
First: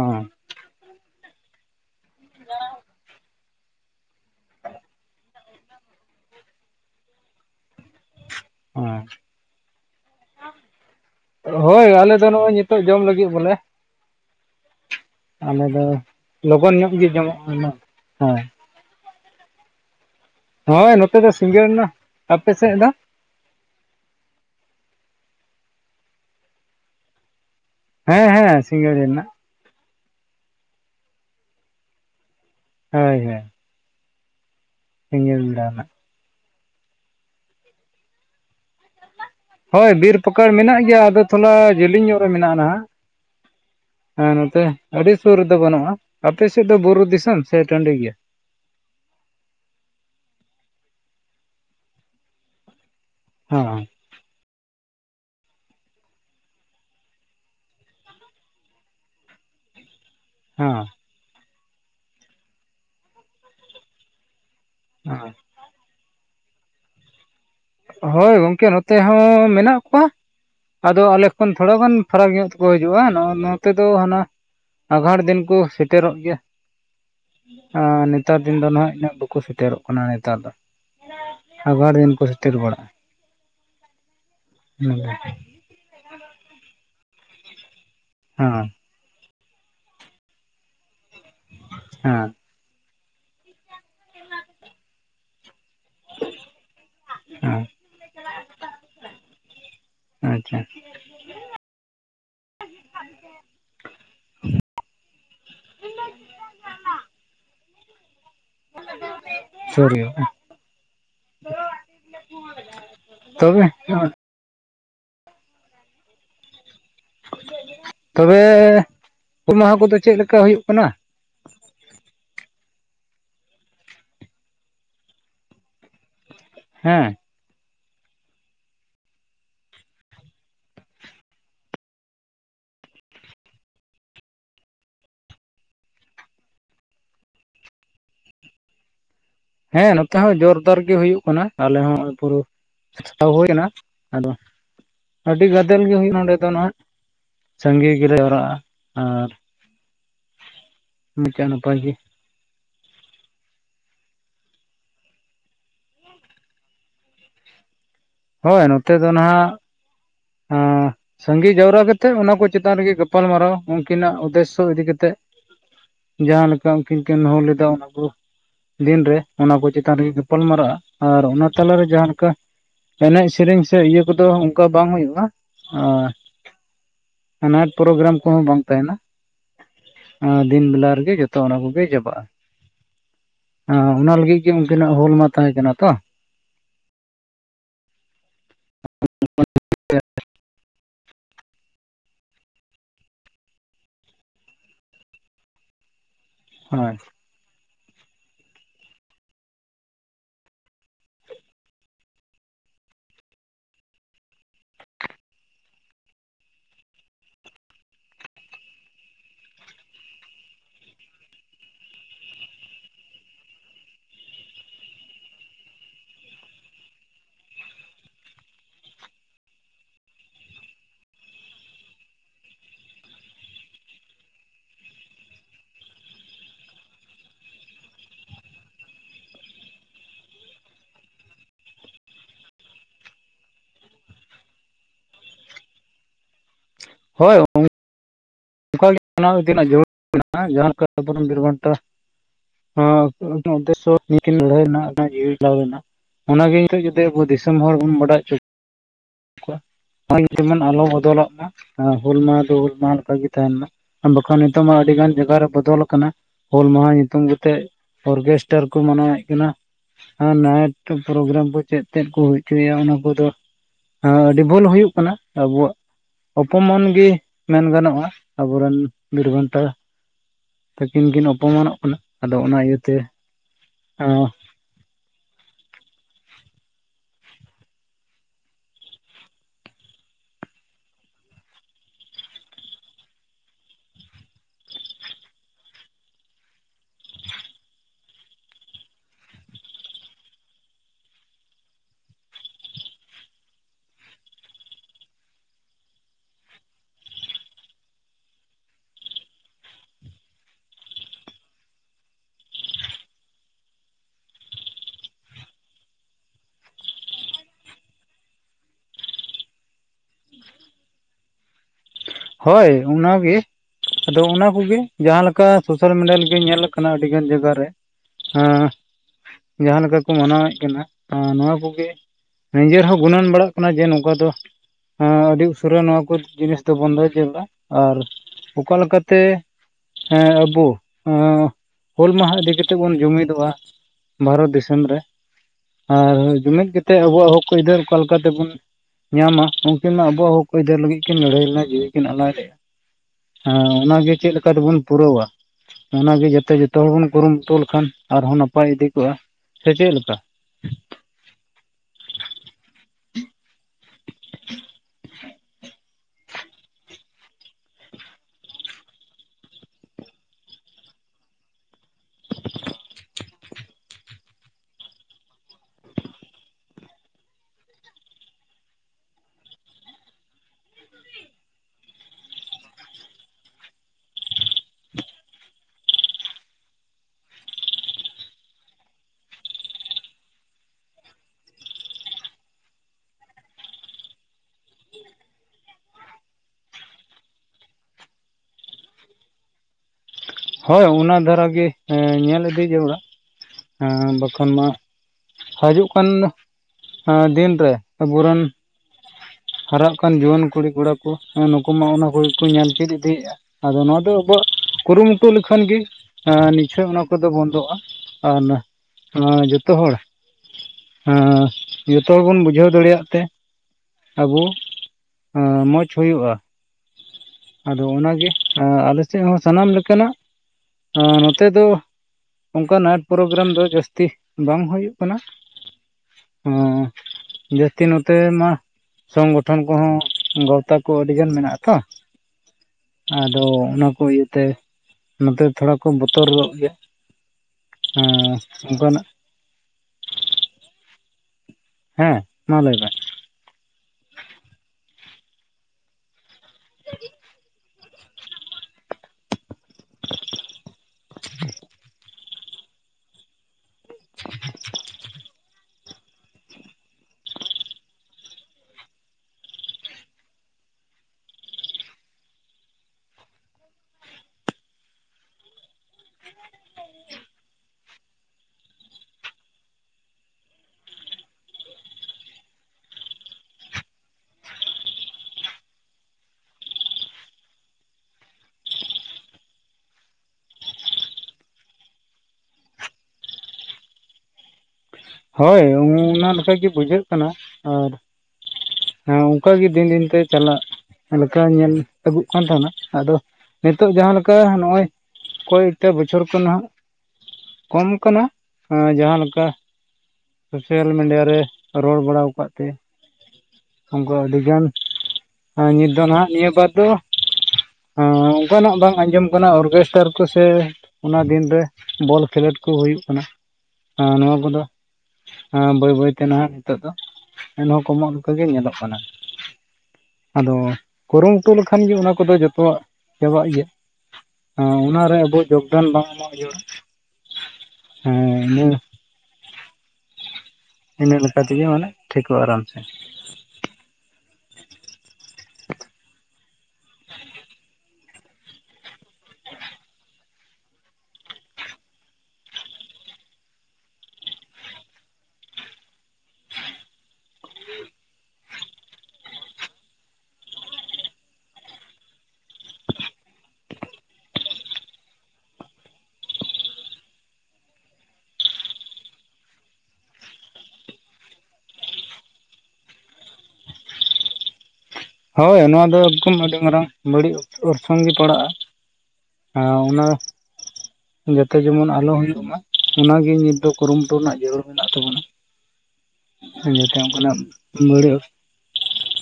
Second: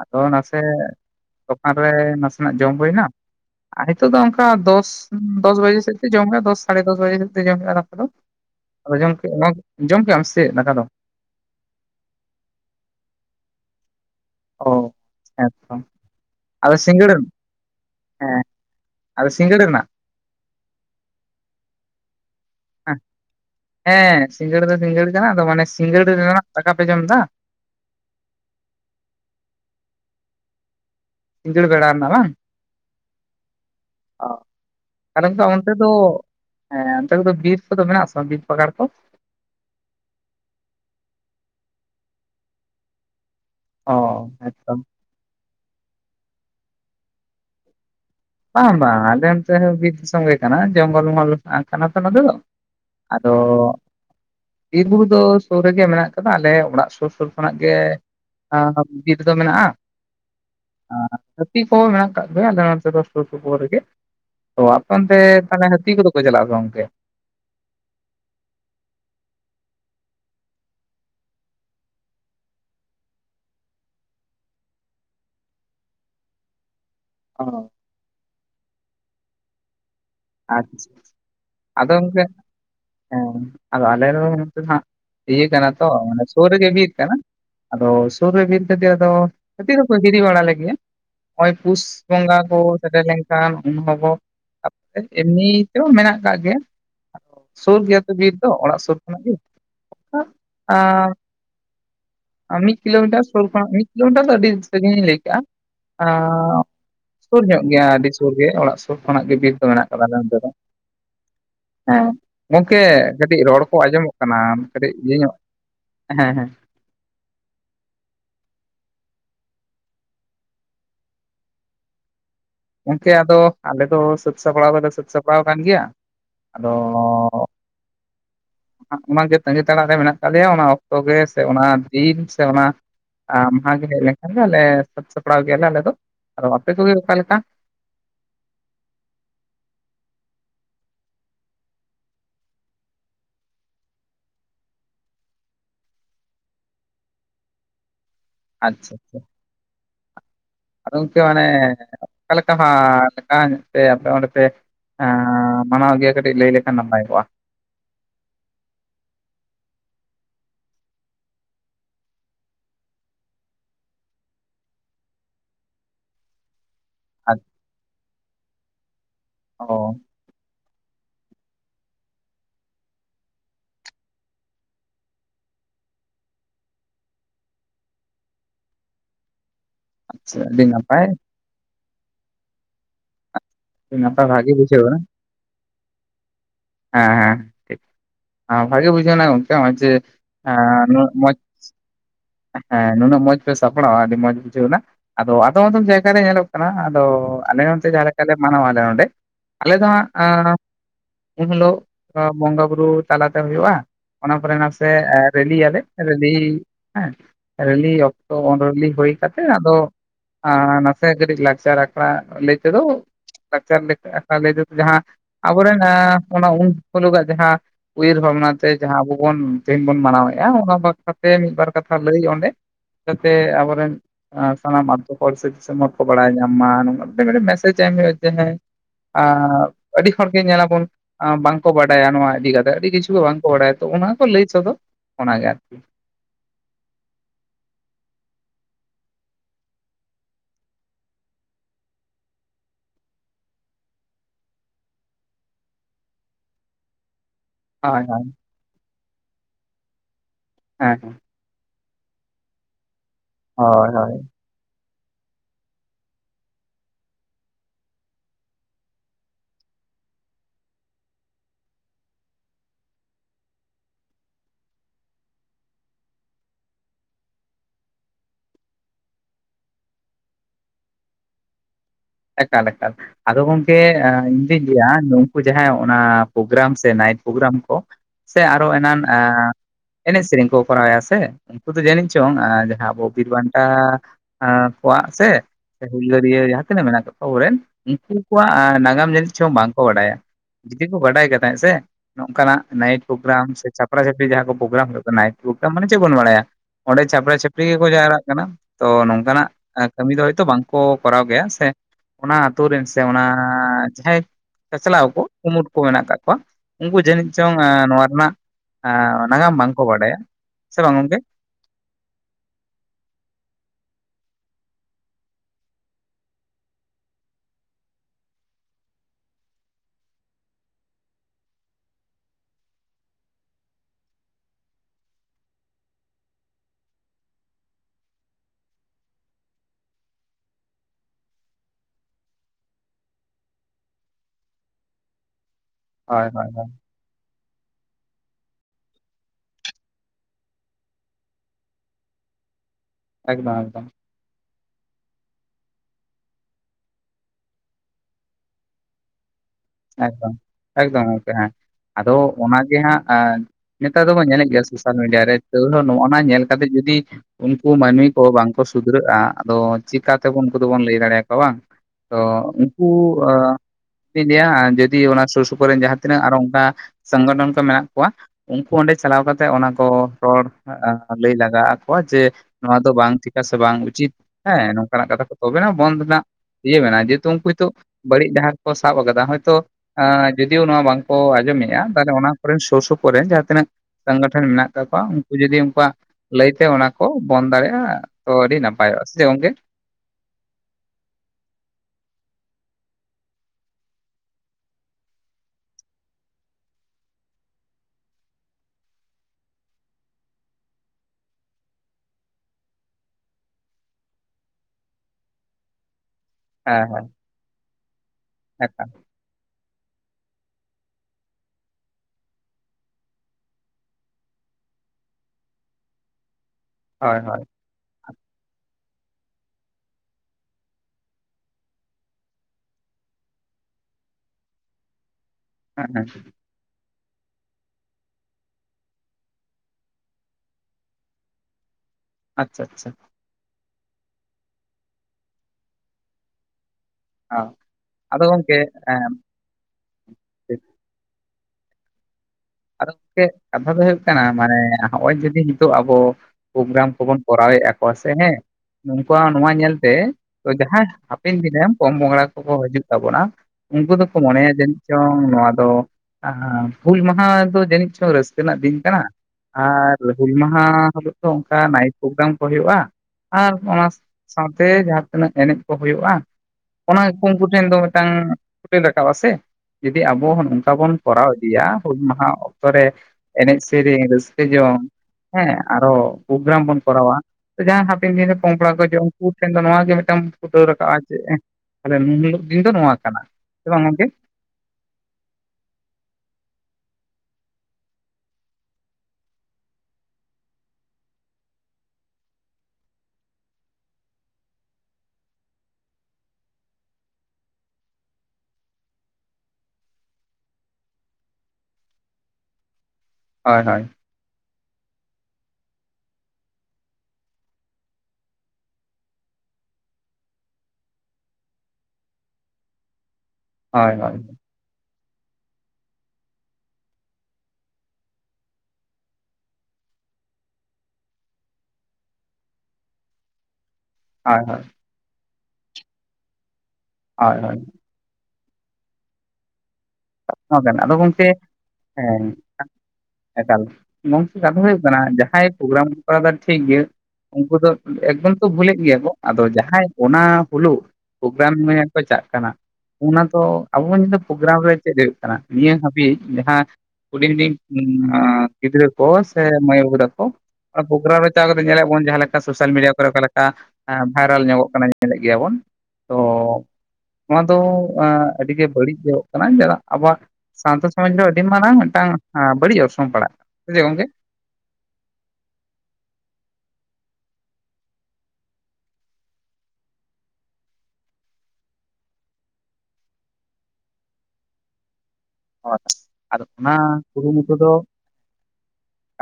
ᱟᱫᱚ ᱱᱟᱥᱮ ᱫᱚᱠᱟᱱ ᱨᱮ ᱱᱟᱥᱮᱱᱟᱜ ᱡᱚᱢ ᱦᱩᱭᱱᱟ᱾ ᱟᱨ ᱱᱤᱛᱚᱜ ᱫᱚ ᱚᱱᱠᱟ ᱫᱚᱥ ᱫᱚᱥ ᱵᱟᱡᱮ ᱥᱮᱫ ᱛᱮ ᱡᱚᱢ ᱦᱩᱭᱩᱜ-ᱟ ᱫᱚᱥ ᱥᱟᱲᱮ ᱫᱚᱥ ᱵᱟᱡᱮ ᱥᱮᱫ ᱛᱮ ᱡᱚᱢ ᱦᱩᱭᱩᱜ-ᱟ ᱫᱟᱠᱟ ᱫᱚ᱾ ᱦᱮᱸ ᱡᱚᱢ ᱠᱮᱜ [inaudible] ᱡᱚᱢ ᱠᱮᱜ ᱟᱢ ᱥᱮ ᱫᱟᱠᱟ ᱫᱚ ᱦᱳᱭ ᱟᱞᱮ ᱫᱚ ᱱᱚᱜ-ᱚᱭ ᱱᱤᱛᱳᱜ ᱡᱚᱢ ᱞᱟᱹᱜᱤᱫ ᱵᱚᱞᱮ᱾ ᱚ ᱟᱞᱮ ᱦᱮᱸᱛᱚ ᱫᱚ ᱞᱚᱜᱚᱱ ᱟᱫᱚ ᱧᱚᱜ ᱜᱮ ᱥᱤᱸᱜᱟᱹᱲ ᱧᱟᱢᱚᱜ-ᱟ ᱦᱮᱸ ᱟᱫᱚ ᱥᱤᱜᱟᱹᱲ ᱨᱮᱱᱟᱜ ᱦᱚᱭ ᱱᱚᱛᱮ ᱫᱚ ᱥᱤᱸᱜᱟᱹᱲ ᱨᱮᱱᱟᱜ ᱟᱯᱮ ᱥᱮᱫ᱾ ᱫᱚ ᱦᱮᱸ ᱥᱤᱸᱜᱟᱹᱲ ᱫᱚ ᱥᱤᱸᱜᱟᱹᱲ ᱠᱟᱱᱟ ᱟᱫᱚ ᱢᱟᱱᱮ ᱥᱤᱸᱜᱟᱹᱲ ᱨᱮᱱᱟᱜ ᱴᱟᱠᱟ ᱯᱮ ᱡᱚᱢ ᱫᱟ᱾ ᱦᱮᱸ ᱦᱮᱸ ᱥᱤᱸᱜᱟᱹᱲ ᱨᱮᱱᱟᱜ᱾ ᱥᱤᱜᱟᱹᱲ ᱵᱮᱲᱟ ᱨᱮᱱᱟᱜ ᱵᱟᱝ? ᱦᱳᱭ ᱦᱳᱭ᱾ ᱟ ᱠᱟᱨᱚᱱ ᱥᱤᱸᱜᱟᱹᱲ ᱫᱚ ᱵᱮᱲᱟ ᱚᱱᱛᱮ ᱨᱮᱱᱟᱜ ᱫᱚ ᱦᱮᱸ ᱚᱱᱛᱮ ᱠᱚᱫᱚ ᱵᱤᱨ ᱠᱚᱫᱚ ᱢᱮᱱᱟᱜ ᱮᱥᱮ ᱵᱟᱝ ᱵᱤᱨ ᱯᱟᱠᱟᱲ ᱠᱚ? ᱦᱳᱭ ᱵᱤᱨ ᱯᱟᱠᱟᱲ ᱢᱮᱱᱟᱜ ᱜᱮᱭᱟ ᱟᱫᱚ ᱛᱷᱚᱲᱟ ᱡᱮᱞᱮᱧ ᱧᱚᱜ ᱨᱮ ᱢᱮᱱᱟᱜᱼᱟ ᱱᱟᱦᱟᱜ᱾ ᱚ ᱮᱸ ᱱᱚᱛᱮ ᱦᱮᱸᱛᱚ ᱟᱹᱰᱤ ᱥᱩᱨ ᱨᱮᱫᱚ ᱵᱟᱹᱱᱩᱜᱼᱟ, ᱟᱯᱮᱥᱮᱫ ᱫᱚ ᱵᱩᱨᱩ ᱫᱤᱥᱚᱢ ᱥᱮ ᱴᱟᱺᱰᱤ ᱜᱮᱭᱟ? ᱵᱟᱝ ᱵᱟᱝ ᱟᱞᱮ ᱚᱱᱛᱮ ᱵᱤᱨ ᱫᱤᱥᱚᱢ ᱜᱮ ᱠᱟᱱᱟ ᱡᱚᱝᱜᱚᱞ ᱢᱚᱦᱚᱞ ᱠᱟᱱᱟ ᱛᱚ ᱚᱱᱟ ᱫᱚ᱾ ᱟᱫᱚ ᱦᱮᱸ ᱵᱤᱨᱵᱩᱨᱩ ᱫᱚ ᱥᱩᱨ ᱨᱮᱜᱮ ᱢᱮᱱᱟᱜ ᱠᱟᱫᱟ ᱟᱞᱮ ᱚᱲᱟᱜ ᱥᱩᱨ ᱥᱩᱨ ᱠᱷᱚᱱᱟᱜ ᱜᱮ ᱵᱤᱨ ᱫᱚ ᱢᱮᱱᱟᱜᱼᱟ᱾ ᱦᱚᱸ᱾ ᱦᱮᱸ ᱦᱟᱛᱤ ᱠᱚ ᱢᱮᱱᱟᱜ ᱠᱟᱫ ᱞᱮᱭᱟ ᱟᱞᱮ ᱱᱚᱛᱮ ᱫᱚ ᱥᱩᱨ ᱥᱩᱯᱩᱨ ᱨᱮᱜᱮ, ᱛᱚ ᱟᱯᱮ ᱚᱱᱛᱮ ᱦᱮᱸ ᱛᱟᱦᱞᱮ ᱦᱟᱹᱛᱤ ᱠᱚᱫᱚ ᱠᱚ ᱪᱟᱞᱟᱜᱼᱟ ᱜᱚᱝᱠᱮ ᱦᱳᱭ ᱜᱚᱝᱠᱮ ᱱᱚᱛᱮ ᱦᱚᱸ ᱢᱮᱱᱟᱜ ᱠᱚᱣᱟ᱾ ᱟᱫᱚ ᱟᱞᱮ ᱠᱷᱚᱱ ᱛᱷᱚᱲᱟ ᱜᱟᱱ ᱯᱷᱟᱨᱟᱠ ᱧᱚᱜ ᱛᱮᱠᱚ ᱦᱤᱡᱩᱜᱼᱟ ᱱᱚᱜᱼᱚ ᱱᱚᱛᱮ ᱫᱚ ᱦᱟᱱᱟ ᱟᱸᱜᱷᱟᱲ ᱫᱤᱱ ᱠᱚ ᱥᱮᱴᱮᱨᱚᱜ ᱜᱮᱭᱟ᱾ ᱚ ᱟ ᱱᱮᱛᱟᱨ ᱫᱤᱱ ᱫᱚ ᱱᱟᱦᱟᱜ ᱩᱱᱟᱹᱜ ᱵᱟᱠᱚ ᱥᱮᱴᱮᱨᱚᱜ ᱠᱟᱱᱟ᱾ ᱱᱮᱛᱟᱨ ᱫᱚ ᱟᱪᱪᱷᱟ ᱟᱫᱚ ᱟᱜᱟᱨ ᱫᱤᱱ ᱜᱚᱝᱠᱮ ᱠᱚᱨᱮ ᱾ ᱦᱮᱸ ᱟᱫᱚ ᱟᱞᱮ ᱫᱚ ᱱᱚᱛᱮᱫᱚ ᱦᱟᱜ ᱦᱮᱸ ᱤᱭᱟᱹ ᱠᱟᱱᱟ ᱛᱚ ᱥᱳᱨ ᱨᱮᱜᱮ ᱵᱤᱨ ᱠᱟᱱᱟ ᱟᱫᱚ ᱥᱩᱨ ᱨᱮ ᱵᱤᱨ ᱠᱷᱟᱛᱤᱨ ᱟᱫᱚ ᱠᱟᱹᱴᱤᱡ [unintelligible] ᱵᱟᱲᱟ ᱞᱮ ᱜᱮᱭᱟ ᱱᱚᱜᱼᱚᱭ ᱯᱩᱥ ᱦᱮᱸ ᱵᱚᱸᱜᱟ ᱠᱚ ᱥᱮᱴᱮᱨ ᱞᱮᱱᱠᱷᱟᱱ ᱩᱱᱦᱚ ᱠᱚ ᱮᱢᱱᱤ ᱛᱚ ᱢᱮᱱᱟᱜ ᱠᱟᱜ ᱜᱮ᱾ ᱥᱩᱨ ᱦᱮᱸ ᱜᱮᱭᱟᱛᱚ ᱵᱤᱨ ᱫᱚ ᱚᱲᱟᱜ ᱥᱩᱨ ᱠᱷᱚᱱᱟᱜ ᱜᱮ ᱟᱪᱪᱷᱟ ᱟᱨ ᱟ ᱢᱤᱫ ᱠᱤᱞᱳᱢᱤᱴᱟᱨ ᱥᱩᱨ ᱠᱷᱚᱱᱟᱜ ᱢᱤᱫ ᱠᱤᱞᱳᱢᱤᱴᱟᱨ ᱫᱚ ᱟᱹᱰᱤ ᱥᱟᱹᱜᱤᱧ ᱞᱟᱹᱭ ᱠᱟᱜᱼᱟ᱾ ᱟᱻ ᱥᱩᱨ ᱧᱚᱜ ᱜᱮᱭᱟ ᱟᱹᱰᱤ ᱥᱩᱨ ᱜᱮ ᱚᱲᱟᱜ ᱥᱩᱨ ᱠᱷᱚᱱᱟᱜ ᱜᱮ᱾ ᱢᱮᱱᱟᱜ ᱥᱟᱹᱨᱤ ᱠᱟᱫᱟ ᱟᱞᱮ ᱱᱚᱛᱮ ᱫᱚ, ᱦᱮᱸ ᱜᱚᱢᱠᱮ ᱠᱟᱹᱴᱤᱡ ᱛᱚᱵᱮ ᱨᱚᱲ ᱠᱚ ᱟᱸᱡᱚᱢᱚᱜ ᱠᱟᱱᱟ ᱠᱟᱹᱴᱤᱡ ᱤᱭᱟᱹ ᱧᱚᱜ ᱦᱮᱸ ᱦᱮᱸ᱾ ᱛᱚᱵᱮ ᱩᱢ ᱢᱟᱦᱟ ᱠᱚᱫᱚ ᱪᱮᱫᱞᱮᱠᱟ ᱦᱩᱭᱩᱜ ᱠᱟᱱᱟ? ᱜᱚᱝᱠᱮ ᱟᱫᱚ ᱟᱞᱮ ᱫᱚ ᱥᱟᱹᱛ ᱥᱟᱯᱲᱟᱣ ᱫᱚᱞᱮ ᱥᱟᱹᱛ ᱥᱟᱯᱲᱟᱣ ᱠᱟᱱ ᱜᱮᱭᱟ ᱟᱫᱚ ᱦᱮᱸ ᱚ ᱚᱱᱟᱜᱮ ᱛᱟᱹᱜᱤ ᱛᱟᱲᱟᱜ ᱨᱮ ᱢᱮᱱᱟᱜ ᱠᱟᱜ ᱞᱮᱭᱟ ᱚᱱᱟ ᱚᱠᱛᱚ ᱜᱮ ᱥᱮ ᱚᱱᱟ ᱫᱤᱱ ᱥᱮ ᱚᱱᱟ ᱟᱢ ᱦᱟᱜ ᱜᱮ ᱪᱮᱫ ᱞᱮᱠᱟ ᱟᱞᱮ ᱥᱟᱹᱛ ᱥᱟᱯᱲᱟᱣ ᱜᱮᱭᱟ ᱞᱮ ᱟᱞᱮ ᱫᱚ ᱟᱫᱚ ᱟᱯᱮ ᱠᱚᱜᱮ ᱚᱠᱟ ᱞᱮᱠᱟ? ᱦᱮᱸ ᱱᱚᱛᱮ ᱦᱚᱸ ᱡᱳᱨᱫᱟᱨ ᱜᱮ ᱦᱩᱭᱩᱜ ᱠᱟᱱᱟ ᱟᱞᱮ ᱦᱚᱸ ᱯᱩᱨᱟᱹᱣ ᱣ ᱦᱳᱭᱮᱱᱟ ᱟᱫᱚ ᱟᱹᱰᱤ ᱜᱟᱫᱮᱞ ᱜᱮ ᱦᱩᱭᱩᱜ ᱱᱚᱸᱰᱮ ᱫᱚ ᱱᱟᱦᱟᱜ ᱥᱟᱜᱮ ᱜᱮᱞᱮ ᱚᱨᱟᱜ᱾ ᱟᱪᱪᱷᱟ ᱟᱫᱚ ᱜᱚᱝᱠᱮ ᱢᱚᱪᱟ ᱚᱱᱮ ᱱᱟᱯᱟᱭ ᱜᱮ ᱚᱠᱟ ᱞᱮᱠᱟ ᱦᱟᱸᱜ ᱢᱤᱫᱴᱟᱝ ᱥᱮ ᱟᱯᱮ ᱚᱱᱛᱮ ᱢᱟᱱᱟᱣ ᱜᱮᱭᱟᱹ ᱠᱟᱹᱴᱤᱡ ᱞᱟᱹᱭ ᱞᱮᱠᱷᱟᱱ ᱱᱟᱯᱟᱭ ᱠᱚᱜᱼᱟ? ᱦᱳᱭ ᱱᱚᱛᱮ ᱫᱚ ᱱᱚᱦᱟᱜ ᱥᱟᱸᱜᱮ ᱡᱟᱣᱨᱟ ᱠᱟᱛᱮᱫ ᱚᱱᱟ ᱠᱚ ᱪᱮᱛᱟᱱ ᱨᱮ ᱜᱮ ᱜᱟᱯᱟᱞ ᱢᱟᱨᱟᱣ ᱤᱱᱠᱟᱹᱱᱟᱜ ᱩᱫᱽᱫᱮᱥᱚ ᱤᱫᱤ ᱠᱟᱛᱮᱫ᱾ [inaudible] ᱡᱟᱦᱟᱸ ᱞᱮᱠᱟ ᱩᱱᱠᱤᱱ ᱠᱤᱱ ᱦᱚᱸ ᱟᱨ ᱦᱚᱸ ᱞᱮᱫᱟ ᱚᱱᱟ ᱠᱳ ᱫᱤᱱ ᱨᱮ ᱚᱱᱟ ᱠᱚ ᱚ ᱪᱮᱛᱟᱱ ᱨᱮᱜᱮ᱾ ᱜᱟᱯᱟᱞ ᱢᱟᱨᱟᱜᱼᱟ ᱟᱨ ᱚᱱᱟ ᱛᱟᱞᱟ ᱨᱮ ᱡᱟᱦᱟᱸ ᱞᱮᱠᱟ ᱮᱱᱮᱡ ᱥᱮᱨᱮᱧ ᱥᱮ ᱤᱭᱟᱹ ᱠᱚ ᱫᱚ ᱚᱱᱠᱟ ᱵᱟᱝ ᱦᱩᱭᱩᱜᱼᱟ᱾ ᱟᱨ ᱟᱱᱟᱴ ᱯᱨᱳᱜᱨᱟᱢ ᱠᱚ ᱦᱚᱸ ᱵᱟᱝ ᱛᱟᱦᱮᱸᱱᱟ᱾ ᱟᱹᱰᱤ ᱫᱤᱱ ᱵᱮᱞᱟ ᱨᱮ ᱱᱟᱯᱟᱭ ᱜᱮ ᱡᱷᱚᱛᱚ ᱚᱱᱟ ᱠᱚ ᱜᱮ ᱪᱟᱵᱟᱜᱼᱟ᱾ ᱦᱮ ᱟᱹᱰᱤ ᱚᱱᱟ ᱱᱟᱯᱟᱭ ᱞᱟᱹᱜᱤᱫ ᱵᱷᱟᱜᱮ ᱜᱮ ᱩᱱᱠᱤ ᱵᱩᱡᱷᱟᱹᱣ ᱱᱟᱜ ᱮᱱᱟ ᱦᱩᱞ ᱢᱟᱦᱟ ᱛᱟᱦᱮᱸ ᱠᱟᱱᱟ ᱛᱚ᱾ ᱦᱮᱸ ᱦᱮᱸ ᱴᱷᱤᱠ ᱵᱷᱟᱜᱤ ᱵᱩᱡᱷᱟᱹᱣ ᱱᱟ ᱜᱚᱝᱠᱮ ᱱᱚᱭ ᱡᱮ [unintelligible] ᱦᱮᱸ ᱱᱩᱱᱟᱹᱜ ᱢᱚᱸᱡᱽ ᱯᱮ ᱥᱟᱯᱲᱣᱟ ᱟᱹᱰᱤ ᱢᱚᱸᱡᱽ ᱵᱩᱡᱷᱟᱹᱣ ᱮᱱᱟ ᱟᱫᱚ ᱟᱫᱚᱢ ᱟᱫᱚᱢ ᱡᱟᱭᱜᱟ ᱨᱮ ᱧᱮᱞᱚᱜ ᱠᱟᱱᱟ ᱦᱳᱭ ᱟᱫᱚ ᱟᱞᱮ ᱚᱱᱛᱮ ᱡᱟᱦᱟᱸ ᱞᱮᱠᱟ ᱢᱟᱱᱟᱣ ᱫᱟ ᱚᱸᱰᱮ ᱟᱞᱮ ᱫᱚ ᱦᱟᱸᱜ ᱩᱱ ᱦᱤᱞᱳᱜ ᱵᱚᱸᱜᱟ ᱵᱩᱨᱩ ᱛᱟᱞᱟ ᱛᱮ ᱦᱳᱭᱳᱜᱼᱟ᱾ ᱚᱱᱟ ᱯᱚᱨᱮ ᱱᱟᱥᱮ ᱨᱮᱞᱤᱭᱟᱞᱮ ᱨᱮᱞᱤ ᱦᱮᱸ ᱨᱮᱞᱤ ᱚᱠᱛᱚ ᱚᱸᱰᱮ ᱨᱮᱞᱤ ᱦᱩᱭ ᱠᱟᱛᱮ ᱟᱫᱚ ᱟᱨ ᱱᱟᱥᱮ ᱠᱟᱹᱴᱤᱡ ᱞᱟᱠᱪᱟᱨ ᱟᱠᱲᱟ ᱞᱟᱹᱭ ᱛᱮ ᱫᱚ, ᱞᱟᱠᱪᱟᱨ ᱞᱮᱠᱟ ᱞᱟᱹᱭ ᱛᱮ ᱫᱚ ᱡᱟᱦᱟᱸ ᱟᱵᱚ ᱨᱮᱱ ᱚᱱᱟ ᱩᱱ ᱦᱩᱞᱳᱜ ᱟᱜ ᱡᱟᱦᱟᱸ ᱩᱭᱦᱟᱹᱨ ᱵᱷᱟᱵᱽᱱᱟ ᱛᱮ ᱡᱟᱦᱟᱸ ᱟᱵᱚ ᱵᱚᱱ ᱛᱮᱦᱤᱧ ᱵᱚᱱ ᱢᱟᱱᱟᱣᱮᱜᱼᱟ ᱚᱱᱟ ᱵᱟᱠᱷᱨᱟ ᱛᱮ ᱢᱤᱫ ᱵᱟᱨ ᱠᱟᱛᱷᱟ ᱞᱟᱹᱭ ᱚᱸᱰᱮ ᱡᱟᱛᱮ ᱟᱵᱚ ᱨᱮᱱ ᱥᱟᱱᱟᱢ ᱟᱹᱛᱩ ᱦᱚᱲ ᱥᱮ ᱫᱤᱥᱚᱢ ᱠᱚ ᱵᱟᱲᱟᱭ ᱧᱟᱢ ᱢᱟ [unintelligible] ᱢᱮᱥᱮᱡ ᱟᱭ ᱮᱢ ᱡᱮ ᱦᱮᱸ ᱟᱨ ᱟᱹᱰᱤ ᱦᱚᱲ ᱜᱮ ᱧᱮᱞ ᱟᱵᱚᱱ ᱵᱟᱝ ᱠᱚ ᱵᱟᱰᱟᱭᱟ ᱱᱚᱣᱟ ᱤᱫᱤ ᱠᱟᱛᱮᱜ ᱟᱹᱰᱤ ᱠᱤᱪᱷᱩ ᱜᱮ ᱵᱟᱝ ᱠᱚ ᱵᱟᱰᱟᱭᱟ ᱛᱚ ᱚᱱᱟ ᱠᱚ ᱞᱟᱹᱭ ᱥᱚᱫᱚᱨ ᱚᱱᱟᱜᱮ ᱟᱨᱠᱤ᱾ ᱦᱳᱭ [unintelligible] ᱡᱟᱹᱨᱩᱲ ᱢᱮᱱᱟᱜᱼᱟ ᱡᱟᱦᱟᱸ ᱞᱮᱠᱟ ᱟᱵᱚ ᱨᱤᱱ ᱵᱤᱨ ᱵᱟᱱᱴᱟ, ᱦᱮᱸ ᱩᱱᱠᱤ ᱱᱟᱜ ᱩᱫᱮᱥᱥᱚ ᱠᱤᱱ ᱞᱟᱹᱭ ᱢᱟ ᱡᱤᱣᱤ ᱪᱟᱞᱟᱣ [unintelligible] ᱚᱱᱟᱜᱮ [unintelligible] ᱡᱩᱫᱤ ᱟᱵᱚ ᱫᱤᱥᱚᱢ ᱦᱚᱲ ᱵᱚᱱ ᱦᱳᱭ ᱵᱟᱰᱟᱭ ᱦᱳᱭ ᱦᱚᱪᱚ ᱠᱚᱣᱟ ᱱᱚᱜᱼᱚᱭ ᱡᱮᱢᱚᱱ ᱟᱞᱚ ᱦᱮᱸ ᱵᱚᱫᱚ ᱞᱚᱜ ᱢᱟ᱾ ᱦᱮᱸ ᱦᱩᱞ ᱢᱟᱦᱟ ᱫᱚ ᱦᱩᱞ ᱢᱟᱦᱟ ᱞᱮᱠᱟ ᱜᱮ ᱛᱟᱦᱮᱱ ᱢᱟ᱾ ᱦᱳᱭ ᱦᱳᱭ ᱵᱟᱠᱷᱟᱱ ᱱᱤᱛᱚᱜ ᱢᱟ ᱟᱹᱰᱤ ᱜᱟᱱ ᱡᱟᱭᱜᱟ ᱨᱮ ᱵᱚᱫᱚᱞ ᱟᱠᱟᱱᱟ ᱦᱩᱞ ᱢᱟᱦᱟ ᱧᱩᱛᱩᱢ ᱠᱟᱛᱮᱫ ᱚᱨᱜᱮᱥᱴᱟᱨ ᱠᱚ ᱢᱟᱱᱟᱣ ᱮᱫ ᱠᱟᱱᱟ᱾ ᱟᱨ ᱱᱟᱭᱤᱴ ᱯᱨᱳᱜᱨᱟᱢ ᱠᱚ ᱪᱮᱫ ᱛᱮᱫ ᱠᱚ ᱦᱩᱭ ᱦᱚᱪᱚ ᱭᱟ ᱚᱱᱟ ᱠᱚᱫᱚ ᱟᱹᱰᱤ ᱵᱷᱩᱞ ᱦᱩᱭᱩᱜ ᱠᱟᱱᱟ ᱟᱵᱚ ᱣᱟᱜ ᱚᱯᱚ ᱢᱟᱱ ᱜᱮ ᱢᱮᱱ ᱜᱟᱱᱚᱜᱼᱟ᱾ ᱟᱵᱚ ᱨᱮᱱ ᱵᱤᱨᱵᱷᱟᱱᱴᱟ ᱛᱟᱹᱠᱤᱱ ᱠᱤᱱ ᱚᱯᱚᱢᱟᱱᱚᱜ ᱠᱟᱱᱟ᱾ ᱟᱫᱚ ᱚᱱᱟ ᱮᱠᱟᱞ ᱮᱠᱟᱞ ᱤᱭᱟᱹᱛᱮ ᱟᱫᱚ ᱜᱚᱝᱠᱮ ᱴᱷᱤᱠ ᱜᱮᱭᱟ ᱱᱩᱠᱩ ᱡᱟᱦᱟᱸᱭ ᱚᱱᱟ ᱯᱨᱳᱜᱨᱟᱢ ᱥᱮ ᱱᱟᱭᱤᱴ ᱯᱨᱳᱜᱨᱟᱢ ᱠᱚ ᱥᱮ ᱟᱨᱚ ᱮᱱᱟᱱ [unintelligible] ᱮᱱᱮᱡ ᱥᱮᱨᱮᱧ ᱠᱚ ᱠᱚᱨᱟᱣ ᱮᱜ ᱟ ᱥᱮ ᱩᱱᱠᱩ ᱫᱚ ᱡᱟᱹᱱᱤ ᱪᱚᱝ ᱡᱟᱦᱟᱸ ᱟᱵᱚ ᱵᱤᱨ ᱵᱟᱱᱴᱟ ᱠᱚᱣᱟᱜ ᱥᱮ ᱦᱩᱞ ᱜᱤᱹᱨᱭᱟᱹ [unintelligible] ᱛᱤᱱᱟᱹᱜ ᱢᱮᱱᱟᱜ ᱠᱟᱜ ᱠᱚᱣᱟ ᱟᱵᱚ ᱨᱮᱱ ᱩᱱᱠᱩ ᱠᱚᱣᱟᱜ ᱱᱟᱜᱟᱢ ᱡᱟᱱᱤᱡ ᱪᱚᱝ ᱵᱟᱝᱠᱚ ᱵᱟᱰᱟᱭᱟ᱾ ᱡᱩᱫᱤ ᱠᱚ ᱵᱟᱰᱟᱭ ᱠᱟ ᱛᱟᱦᱮᱸᱫ ᱥᱮ, ᱱᱚᱝᱠᱟ ᱱᱟᱜ ᱱᱟᱭᱤᱴ ᱯᱨᱳᱜᱨᱟᱢ ᱥᱮ ᱪᱷᱟᱯᱨᱟ ᱪᱟᱹᱯᱟᱹᱨᱤ ᱡᱟᱦᱟᱸ ᱠᱚ ᱯᱨᱳᱜᱨᱟᱢ ᱦᱩᱭᱩᱜ ᱠᱟᱱᱟ ᱱᱟᱭᱤᱴ ᱯᱨᱳᱜᱨᱟᱢ ᱢᱟᱱᱮ ᱪᱮᱫ ᱵᱚᱱ ᱵᱟᱲᱟᱭᱟ, ᱚᱸᱰᱮ ᱪᱷᱟᱯᱨᱟ ᱪᱷᱟᱯᱨᱤ ᱜᱮᱠᱚ ᱡᱟᱣᱨᱟᱜ ᱠᱟᱱᱟ ᱛᱚ ᱱᱚᱝ ᱠᱟᱱᱟᱜ ᱠᱟᱹᱢᱤ ᱫᱚ ᱦᱳᱭ ᱛᱚ ᱵᱟᱝ ᱠᱚ ᱠᱚᱨᱟᱣ ᱜᱮᱭᱟ᱾ ᱚᱱᱟ ᱟᱹᱛᱳ ᱨᱮᱱ ᱥᱮ ᱚᱱᱟ ᱡᱟᱦᱟᱸᱭ ᱪᱟᱪᱞᱟᱣ ᱠᱚ ᱠᱩᱢᱩᱴ ᱠᱚ ᱢᱮᱱᱟᱜ ᱟᱠᱟᱫ ᱠᱚᱣᱟ ᱩᱱᱠᱩ ᱡᱟᱹᱱᱤᱡ ᱪᱚᱝ ᱱᱚᱣᱟ ᱨᱮᱱᱟᱜ ᱱᱟᱜᱟᱢ ᱵᱟᱝ ᱠᱚ ᱵᱟᱰᱟᱭᱟ, ᱥᱮ ᱵᱟᱝ ᱜᱚᱝᱠᱮ? ᱦᱳᱭ ᱚᱱᱟ ᱜᱮ᱾ ᱟᱫᱚ ᱚᱱᱟ ᱠᱚ ᱜᱮ ᱡᱟᱦᱟᱸ ᱞᱮᱠᱟ ᱥᱳᱥᱟᱞ ᱢᱤᱰᱤᱭᱟ ᱨᱮ ᱜᱮ ᱧᱮᱞ ᱟᱠᱟᱱᱟ ᱟᱹᱰᱤ ᱜᱟᱱ ᱡᱟᱭᱜᱟ ᱨᱮᱜᱮ ᱡᱟᱦᱟᱸ ᱞᱮᱠᱟ ᱠᱚ ᱢᱟᱱᱟᱣ ᱮᱜ ᱠᱟᱱᱟ ᱱᱚᱣᱟ ᱠᱚ ᱜᱮ ᱱᱤᱡᱮᱨ ᱦᱚᱸ ᱜᱩᱱᱟᱹᱱ ᱵᱟᱲᱟᱜ ᱠᱟᱱᱟ ᱡᱮ ᱱᱚᱝᱠᱟ ᱫᱚ ᱟᱹᱰᱤ ᱩᱥᱟᱹᱨᱟ ᱱᱚᱣᱟ ᱠᱚ ᱡᱤᱱᱤᱥ ᱫᱚ ᱵᱚᱱ ᱫᱚ [unintelligible] ᱟᱨ ᱚᱠᱟ ᱞᱮᱠᱟᱛᱮ, ᱦᱮᱸ ᱟᱵᱩ ᱦᱩᱞ ᱢᱟᱦᱟ ᱤᱫᱤ ᱠᱟᱛᱮᱜ ᱵᱚᱱ ᱡᱩᱢᱤᱫᱚᱜᱼᱟ᱾ ᱵᱷᱟᱨᱚᱛ ᱫᱤᱥᱚᱢ ᱨᱮ ᱟᱨ ᱦᱳᱭ ᱦᱳᱭ ᱡᱩᱢᱤᱫ ᱦᱳᱭ ᱠᱟᱛᱮᱫ ᱟᱵᱚᱣᱟᱜ ᱦᱚᱠ ᱟᱹᱭᱫᱟᱹᱨᱤ ᱚᱠᱟ ᱚᱠᱟ ᱞᱮᱠᱟ ᱛᱮᱵᱚᱱ ᱧᱟᱢᱟ ᱩᱱᱠᱤᱱ ᱢᱟ ᱟᱵᱚᱣᱟᱜ ᱦᱚᱸᱠ ᱟᱹᱭᱫᱟᱹᱨᱤ ᱞᱟᱹᱜᱤᱫ ᱠᱤᱱ ᱞᱟᱹᱲᱦᱟᱹᱭ ᱞᱮᱱᱟ ᱡᱤᱣᱤ ᱠᱤᱱ ᱟᱞᱟᱭ ᱞᱮᱫᱼᱟ ᱮᱠᱫᱚᱢ ᱦᱮᱸ ᱮᱠᱫᱚᱢ ᱚᱱᱟ ᱜᱮ ᱪᱮᱫ ᱞᱮᱠᱟ ᱨᱮᱵᱚᱱ ᱯᱩᱨᱟᱹᱣᱟ ᱚᱱᱟ ᱜᱮ ᱡᱟᱛᱮ ᱡᱚᱛᱚ ᱦᱚᱲ ᱵᱚᱱ ᱠᱩᱨᱩᱢᱩᱴᱩ ᱞᱮᱠᱷᱟᱱ ᱟᱨ ᱦᱚᱸ ᱱᱟᱯᱟᱭ ᱤᱫᱤ ᱠᱚᱜᱼᱟ ᱥᱮ ᱪᱮᱫ ᱞᱮᱠᱟ ᱮᱠᱫᱚᱢ ᱮᱠᱫᱚᱢ ᱜᱚᱢᱠᱮ ᱦᱮᱸ ᱟᱫᱚ ᱚᱱᱟ ᱜᱮ ᱦᱟᱸᱜ ᱟᱨ ᱱᱮᱛᱟᱨ ᱫᱚᱵᱚᱱ ᱧᱮᱞᱮᱫ ᱜᱮᱭᱟ ᱥᱳᱥᱟᱞ ᱢᱤᱰᱤᱭᱟ ᱨᱮ ᱛᱟᱹᱣ ᱱᱚᱜᱼᱚ ᱱᱟ ᱧᱮᱞ ᱠᱟᱛᱮ ᱡᱩᱫᱤ ᱩᱱᱠᱩ ᱢᱟᱹᱱᱢᱤ ᱠᱚ ᱵᱟᱝᱠᱚ ᱥᱩᱫᱷᱨᱟᱹᱜᱼᱟ ᱟᱫᱚ ᱪᱤᱠᱟᱛᱮ ᱩᱱᱠᱩ ᱫᱚᱵᱚᱱ ᱞᱟᱹᱭ ᱫᱟᱲᱮᱭ ᱟᱠᱚᱣᱟ ᱵᱟᱝ ᱛᱚ ᱩᱱᱠᱩ [unintelligible] ᱭᱟ ᱟᱨ ᱡᱩᱫᱤ ᱚᱱᱟ ᱥᱩᱨ ᱥᱩᱯᱩᱨ ᱨᱮᱱ ᱡᱟᱦᱟᱸ ᱛᱤᱱᱟᱹᱜ ᱟᱨᱚ ᱚᱱᱠᱟ ᱥᱚᱝᱜᱚᱴᱷᱚᱱ ᱠᱚ ᱢᱮᱱᱟᱜ ᱠᱚᱣᱟ ᱩᱱᱠᱩ ᱚᱸᱰᱮ ᱪᱟᱞᱟᱣ ᱠᱟᱛᱮᱜ ᱚᱱᱟ ᱠᱚ ᱨᱚᱲ ᱞᱟᱹᱭ ᱞᱟᱜᱟ ᱟᱠᱚᱣᱟ ᱡᱮ, ᱱᱚᱣᱟ ᱫᱚ ᱵᱟᱝ ᱴᱷᱤᱠᱟ ᱥᱮ ᱵᱟᱝ ᱩᱪᱤᱛ ᱦᱮᱸ ᱱᱚᱝᱠᱟᱱᱟᱜ ᱠᱟᱛᱷᱟ ᱠᱚ ᱛᱚᱵᱮᱱᱟᱜ ᱵᱚᱱᱫᱷ ᱨᱮᱱᱟᱜ ᱤᱭᱟᱹ ᱢᱮ ᱡᱮᱦᱮᱛᱩ ᱩᱱᱠᱩ ᱦᱤᱛᱳᱜ ᱵᱟᱹᱲᱤᱡ ᱰᱟᱦᱟᱨ ᱠᱚ ᱥᱟᱵ ᱟᱠᱟᱫᱟ ᱦᱚᱭᱛᱚ ᱟᱸ ᱡᱩᱫᱤᱭᱚ ᱱᱚᱣᱟ ᱵᱟᱝᱠᱚ ᱟᱸᱡᱚᱢᱮᱜᱼᱟ ᱛᱟᱦᱞᱮ ᱚᱱᱟ ᱠᱚᱨᱮᱱ ᱥᱩᱨ ᱥᱩᱯᱩᱨᱮ ᱡᱟᱦᱟᱸ ᱛᱤᱱᱟᱹᱜ ᱥᱚᱝᱜᱚᱴᱷᱚᱱ ᱢᱮᱱᱟᱜ ᱛᱟᱠᱚᱣᱟ ᱩᱱᱠᱩ ᱡᱩᱫᱤ ᱩᱱᱠᱩᱣᱟᱜ ᱞᱟᱹᱭ ᱛᱮ ᱚᱱᱟ ᱠᱚ ᱵᱚᱱ ᱫᱟᱲᱮᱭᱟᱜᱼᱟ ᱛᱚ ᱟᱹᱰᱤ ᱱᱟᱯᱟᱭᱚᱜᱼᱟ ᱥᱮ ᱜᱚᱝᱠᱮ ᱦᱳᱭ ᱚᱱᱟ ᱫᱷᱟᱨᱟᱜ ᱜᱮ ᱧᱮᱞ ᱤᱫᱤ ᱡᱮ ᱚᱲᱟᱜ ᱵᱟᱠᱷᱟᱱ ᱢᱟ ᱦᱤᱡᱩᱜ ᱠᱟᱱ ᱫᱤᱱ ᱨᱮ ᱟᱵᱩ ᱨᱮᱱ ᱦᱟᱨᱟᱜ ᱠᱟᱱ ᱡᱩᱣᱟᱹᱱ ᱠᱩᱲᱤ ᱠᱚᱲᱟ ᱠᱩ ᱮᱸ ᱱᱩᱠᱩ ᱢᱟ ᱚᱱᱟ ᱠᱚ ᱜᱮ ᱠᱚ ᱧᱮᱞ ᱪᱮᱫ ᱤᱫᱤᱭᱮᱫᱼᱟ ᱟᱫᱚ ᱱᱚᱣᱟ ᱫᱚ ᱟᱵᱚᱣᱟᱜ ᱠᱩᱨᱩᱢᱩᱴᱩ ᱴᱩ ᱞᱮᱠᱷᱟᱱ ᱜᱮ ᱱᱤᱪᱦᱟᱹ ᱦᱮᱸ ᱚᱱᱟ ᱦᱮᱸ ᱠᱚᱫᱚ ᱵᱚᱱᱫᱚᱜᱼᱟ ᱟᱨ ᱦᱮᱸ ᱮᱠᱟᱞ ᱡᱚᱛᱚ ᱦᱚᱲ ᱦᱮᱸ ᱡᱚᱛᱚ ᱦᱚᱲ ᱵᱚᱱ ᱵᱩᱡᱷᱟᱹᱣ ᱫᱟᱲᱮᱭᱟᱜ ᱛᱮᱼᱼ ᱟᱵᱩ ᱢᱚᱸᱡᱽ ᱦᱩᱭᱩᱜᱼᱟ ᱦᱳᱭ ᱦᱳᱭ ᱟᱫᱚ ᱚᱱᱟ ᱜᱮ ᱟᱞᱮ ᱥᱮᱫ ᱦᱚᱸ ᱥᱟᱱᱟᱢ ᱞᱮᱠᱟᱱᱟᱜ ᱟ ᱱᱚᱛᱮ ᱫᱚ ᱚᱱᱠᱟ ᱱᱟᱭᱤᱴ ᱯᱨᱳᱜᱨᱟᱢ ᱫᱚ ᱡᱟᱹᱥᱛᱤ ᱵᱟᱝ ᱦᱩᱭᱩᱜ ᱠᱟᱱᱟ ᱦᱮᱸ ᱦᱮᱸ ᱡᱟᱹᱥᱛᱤ ᱱᱚᱛᱮᱭ ᱢᱟ ᱥᱚᱝᱜᱚᱴᱷᱚᱱ ᱠᱚᱦᱚᱸ ᱜᱟᱶᱛᱟ ᱠᱚ ᱟᱹᱰᱤ ᱜᱟᱱ ᱢᱮᱱᱟᱜᱼᱟ ᱛᱚ ᱟᱪᱪᱷᱟ ᱟᱪᱪᱷᱟ ᱟᱫᱚ ᱚᱱᱟ ᱠᱚ ᱤᱭᱟᱹ ᱛᱮᱼᱼ ᱱᱚᱛᱮ ᱛᱷᱚᱲᱟ ᱠᱚ ᱵᱚᱛᱚᱨᱚᱜ ᱜᱮᱭᱟ ᱦᱚᱸ ᱟᱫᱚ ᱮᱸ ᱜᱚᱝᱠᱮ ᱚᱱᱠᱟᱱᱟᱜ ᱦᱮᱸ ᱢᱟ ᱞᱟᱹᱭ ᱢᱮ ᱮᱜ ᱠᱟᱛᱷᱟ ᱫᱚ ᱦᱩᱭᱩᱜ ᱠᱟᱱᱟ ᱢᱟᱱᱮ ᱦᱚᱜᱼᱚᱭ ᱡᱩᱫᱤ ᱱᱤᱛᱚᱜ ᱟᱵᱚ ᱯᱨᱳᱜᱨᱟᱢ ᱠᱚᱵᱚᱱ ᱠᱚᱨᱟᱣ ᱮ ᱟᱥᱮ ᱦᱮᱸ ᱱᱚᱝᱠᱟ ᱱᱚᱣᱟ ᱧᱮᱞᱛᱮ ᱡᱟᱦᱟᱸᱭ ᱦᱟᱯᱮᱱ ᱫᱤᱱ ᱨᱮᱱ ᱯᱚᱝ ᱵᱚᱝᱲᱟ ᱠᱚᱠᱚ ᱦᱤᱡᱩᱜ ᱛᱟᱵᱚᱱᱟ ᱩᱱᱠᱩ ᱫᱚ ᱠᱚ ᱢᱚᱱᱮᱭᱟ ᱡᱟᱹᱱᱤᱡ ᱪᱚᱝ ᱱᱚᱣᱟ ᱫᱚ ᱦᱩᱞ ᱢᱟᱦᱟ ᱫᱚ ᱡᱟᱹᱱᱤᱡ ᱪᱚᱝ ᱨᱟᱹᱥᱠᱟᱹ ᱨᱮᱱᱟᱜ ᱫᱤᱱ ᱠᱟᱱᱟ ᱟᱨ ᱦᱩᱞ ᱢᱟᱦᱟ ᱦᱤᱞᱳᱜ ᱫᱚ ᱚᱱᱠᱟ ᱱᱟᱭᱤᱴ ᱯᱨᱳᱜᱨᱟᱢ ᱠᱚ ᱦᱩᱭᱩᱜᱼᱟ ᱟᱨ ᱚᱱᱟ ᱥᱟᱶ ᱛᱮ ᱡᱟᱦᱟᱸ ᱛᱤᱱᱟᱹᱜ ᱮᱱᱮᱡ ᱠᱚ ᱦᱩᱭᱩᱜᱼᱟ ᱚᱱᱟ ᱩᱱᱠᱩ ᱩᱱᱠᱩ ᱴᱷᱮᱱ ᱫᱚ ᱢᱤᱫᱴᱟᱝ ᱯᱷᱩᱴᱮᱞ ᱨᱟᱠᱟᱵᱟ ᱥᱮ ᱡᱩᱫᱤ ᱟᱵᱚ ᱦᱚᱸ ᱱᱚᱝᱠᱟ ᱵᱚᱱ ᱠᱚᱨᱟᱣ ᱤᱫᱤᱭᱟ ᱦᱩᱞ ᱢᱟᱦᱟ ᱚᱠᱛᱚ ᱨᱮ ᱮᱱᱮᱡ ᱥᱮᱨᱮᱧ ᱨᱟᱹᱥᱠᱟᱹ ᱡᱚᱝ ᱦᱮᱸ ᱟᱨᱚ ᱯᱨᱳᱜᱨᱟᱢ ᱵᱚᱱ ᱠᱚᱨᱟᱣᱟ ᱡᱟᱦᱟᱸᱭ ᱦᱟᱯᱮᱱ ᱫᱤᱱ ᱨᱮ ᱯᱚᱝ ᱯᱚᱸᱜᱲᱟ ᱠᱚ ᱡᱚᱢ ᱩᱱᱠᱩ ᱴᱷᱮᱱ ᱫᱚ ᱱᱚᱣᱟ ᱜᱮ ᱢᱤᱫᱴᱟᱝ ᱯᱷᱩᱴᱟᱹᱣ ᱨᱟᱠᱟᱵᱼᱟ ᱡᱮ ᱛᱟᱞᱦᱮ ᱩᱱ ᱦᱤᱞᱳᱜ ᱫᱤᱱ ᱫᱚ ᱱᱚᱣᱟ ᱠᱟᱱᱟ ᱪᱮ ᱵᱟᱝ ᱜᱚᱝᱠᱮ ᱦᱳᱭ ᱚᱱᱟ ᱞᱮᱠᱟ ᱜᱮ ᱵᱩᱡᱷᱟᱹᱜ ᱠᱟᱱᱟ ᱟᱨ ᱦᱮᱸ ᱚᱱᱠᱟᱜᱮ ᱫᱤᱱ ᱫᱤᱱ ᱛᱮ ᱪᱟᱞᱟᱜᱼᱼ ᱞᱮᱠᱟ ᱧᱮᱞ ᱟᱹᱵᱩᱜ ᱠᱟᱱ ᱛᱟᱦᱮᱱᱟ ᱟᱫᱚ ᱱᱤᱛᱚᱜ ᱡᱟᱦᱟᱸ ᱞᱮᱠᱟ ᱱᱚᱜᱼᱚᱭ ᱠᱚᱭᱴᱟ ᱵᱚᱪᱷᱚᱨ ᱠᱷᱚᱱᱟᱜ ᱠᱚᱢ ᱟᱠᱟᱱᱟ ᱮ ᱡᱟᱦᱟᱸ ᱞᱮᱠᱟ ᱥᱳᱥᱟᱞ ᱢᱤᱰᱤᱭᱟ ᱨᱮ ᱨᱚᱲ ᱵᱟᱲᱟ ᱟᱠᱟᱫ ᱛᱮ ᱦᱳᱭ ᱦᱳᱭ। ᱩᱱᱠᱩ ᱟᱹᱰᱤ ᱜᱟᱱ ᱮ ᱱᱤᱛ ᱫᱚ ᱱᱟᱦᱟᱜ ᱱᱤᱭᱟᱹ ᱵᱟᱨ ᱫᱚ ᱮᱸ ᱚᱱᱠᱟᱱᱟᱜ ᱵᱟᱝ ᱟᱸᱡᱚᱢ ᱠᱟᱱᱟ ᱚᱨᱜᱮᱥᱴᱟᱨ ᱠᱚᱥᱮ ᱚᱱᱟ ᱫᱤᱱ ᱨᱮ ᱵᱚᱞ ᱠᱷᱮᱞᱳᱰ ᱠᱚ ᱦᱩᱭᱩᱜ ᱠᱟᱱᱟ ᱦᱳᱭ ᱦᱳᱭ ᱱᱚᱣᱟ ᱠᱚᱫᱚ ᱟ ᱵᱟᱹᱭ ᱵᱟᱹᱭ ᱛᱮ ᱱᱟᱦᱟᱜ ᱱᱤᱛᱚᱜ ᱫᱚ ᱱᱚᱣᱟ ᱠᱚᱢᱚᱜ ᱞᱮᱠᱟ ᱜᱮ ᱧᱮᱞᱚᱜ ᱠᱟᱱᱟ। ᱟᱫᱚ ᱠᱩᱨᱩᱢᱩᱴᱩ ᱞᱮᱠᱷᱟᱱ ᱜᱮ ᱚᱱᱟ ᱠᱚᱫᱚ ᱡᱚᱛᱚᱣᱟᱜ ᱪᱟᱵᱟᱜ ᱜᱮᱭᱟ। ᱦᱳᱭ ᱦᱳᱭ ᱮᱸ ᱚᱱᱟ ᱨᱮ ᱟᱵᱚ ᱡᱳᱜᱽ ᱫᱟᱱ ᱵᱟᱝ ᱮᱢᱚᱜ ᱦᱩᱭᱩᱜ ᱟᱡ ᱟᱡ ᱦᱮᱸ ᱦᱮᱸ ᱠᱟᱛᱷᱟ ᱦᱚᱸ ᱠᱟᱱᱟ ᱟᱫᱚ ᱤᱱᱟᱹ ᱜᱚᱢᱠᱮ ᱞᱮᱠᱟ ᱛᱮᱜᱮ ᱢᱟᱱᱮ ᱦᱮᱸ ᱴᱷᱤᱠᱚᱜᱼᱟ ᱟᱨᱟᱢ ᱥᱮ ᱮᱠᱟᱞ। ᱱᱚᱝᱠᱟ ᱫᱚ ᱦᱩᱭᱩᱜ ᱠᱟᱱᱟ ᱡᱟᱦᱟᱸᱭ ᱯᱨᱳᱜᱨᱟᱢ ᱠᱚ ᱠᱚᱨᱟᱣ ᱫᱟ ᱴᱷᱤᱠ ᱜᱮ ᱩᱱᱠᱩ ᱫᱚ ᱮᱠᱫᱚᱢ ᱛᱚ ᱵᱷᱩᱞᱮᱫ ᱜᱮᱭᱟ ᱠᱚ ᱟᱫᱚ ᱡᱟᱦᱟᱸᱭ ᱚᱱᱟ ᱦᱳᱞᱳᱜ ᱯᱨᱳᱜᱨᱟᱢ ᱧᱮᱧᱮ ᱠᱚ ᱪᱟᱜ ᱠᱟᱱᱟ ᱚᱱᱟ ᱫᱚ ᱟᱵᱚ ᱵᱚᱱ ᱧᱮᱞ ᱫᱚ ᱯᱨᱳᱜᱨᱟᱢ ᱨᱮ ᱪᱮᱫ ᱦᱩᱭᱩᱜ ᱠᱟᱱᱟ ᱱᱤᱭᱟᱹ ᱦᱟᱹᱵᱤᱡ ᱡᱟᱦᱟᱸ ᱦᱩᱰᱤᱧ ᱦᱩᱰᱤᱧ ᱩᱸ ᱟ ᱜᱤᱫᱽᱨ ᱠᱚ ᱥᱮ ᱢᱟᱹᱭ ᱵᱟᱵᱩ ᱛᱟᱠᱚ ᱯᱨᱳᱜᱨᱟᱢ ᱨᱮ ᱪᱟᱣ ᱠᱟᱛᱮ ᱧᱮᱞᱮᱫ ᱵᱚᱱ ᱡᱟᱦᱟᱸ ᱞᱮᱠᱟ ᱥᱳᱥᱟᱞ ᱢᱤᱰᱤᱭᱟ ᱠᱚᱨᱮ ᱚᱠᱟ ᱞᱮᱠᱟ ᱮᱸ ᱵᱷᱟᱭᱨᱟᱞ ᱧᱚᱜᱚᱜ ᱠᱟᱱᱟ ᱧᱮᱞᱮᱫ ᱜᱮᱭᱟ ᱵᱚᱱ ᱛᱚᱻ ᱱᱚᱣᱟ ᱫᱚ ᱮᱸ ᱟᱹᱰᱤ ᱜᱮ ᱵᱟᱹᱲᱤᱡᱚᱜ ᱠᱟᱱᱟ ᱪᱮᱫᱟᱜ ᱟᱵᱚᱣᱟᱜ ᱥᱟᱶᱛᱟ ᱥᱚᱢᱟᱡᱽ ᱫᱚ ᱟᱹᱰᱤ ᱢᱟᱨᱟᱝ ᱢᱤᱫᱴᱟᱝ ᱟᱸ ᱵᱟᱹᱲᱤᱡ ᱚᱨᱥᱚᱝ ᱯᱟᱲᱟᱜ ᱥᱮ ᱪᱮᱫ ᱜᱚᱝᱠᱮ? ᱦᱳᱭ ᱱᱚᱣᱟ ᱫᱚ ᱮᱠᱫᱚᱢ ᱟᱹᱰᱤ ᱢᱟᱨᱟᱝ ᱵᱟᱹᱲᱤᱡ ᱚᱨᱥᱚᱝ ᱜᱮ ᱯᱟᱲᱟᱜᱼᱟ। ᱦᱮᱸ ᱚᱱᱟ ᱡᱟᱛᱮ ᱡᱮᱢᱚᱱ ᱟᱞᱚ ᱦᱩᱭᱩᱜ ᱢᱟ ᱚᱱᱟᱜᱮ ᱱᱤᱛ ᱫᱚ ᱠᱩᱨᱩᱢᱩᱴᱩ ᱨᱮᱱᱟᱜ ᱡᱟᱹᱨᱩᱲ ᱢᱮᱱᱟᱜ ᱛᱟᱵᱚᱱᱟ। ᱚ ᱟᱫᱚ ᱚᱱᱟ ᱡᱟᱛᱮ ᱚᱱᱠᱟᱱᱟᱜ ᱠᱩᱨᱩᱢᱩᱴᱩ ᱫᱚ ᱵᱟᱹᱲᱤᱡ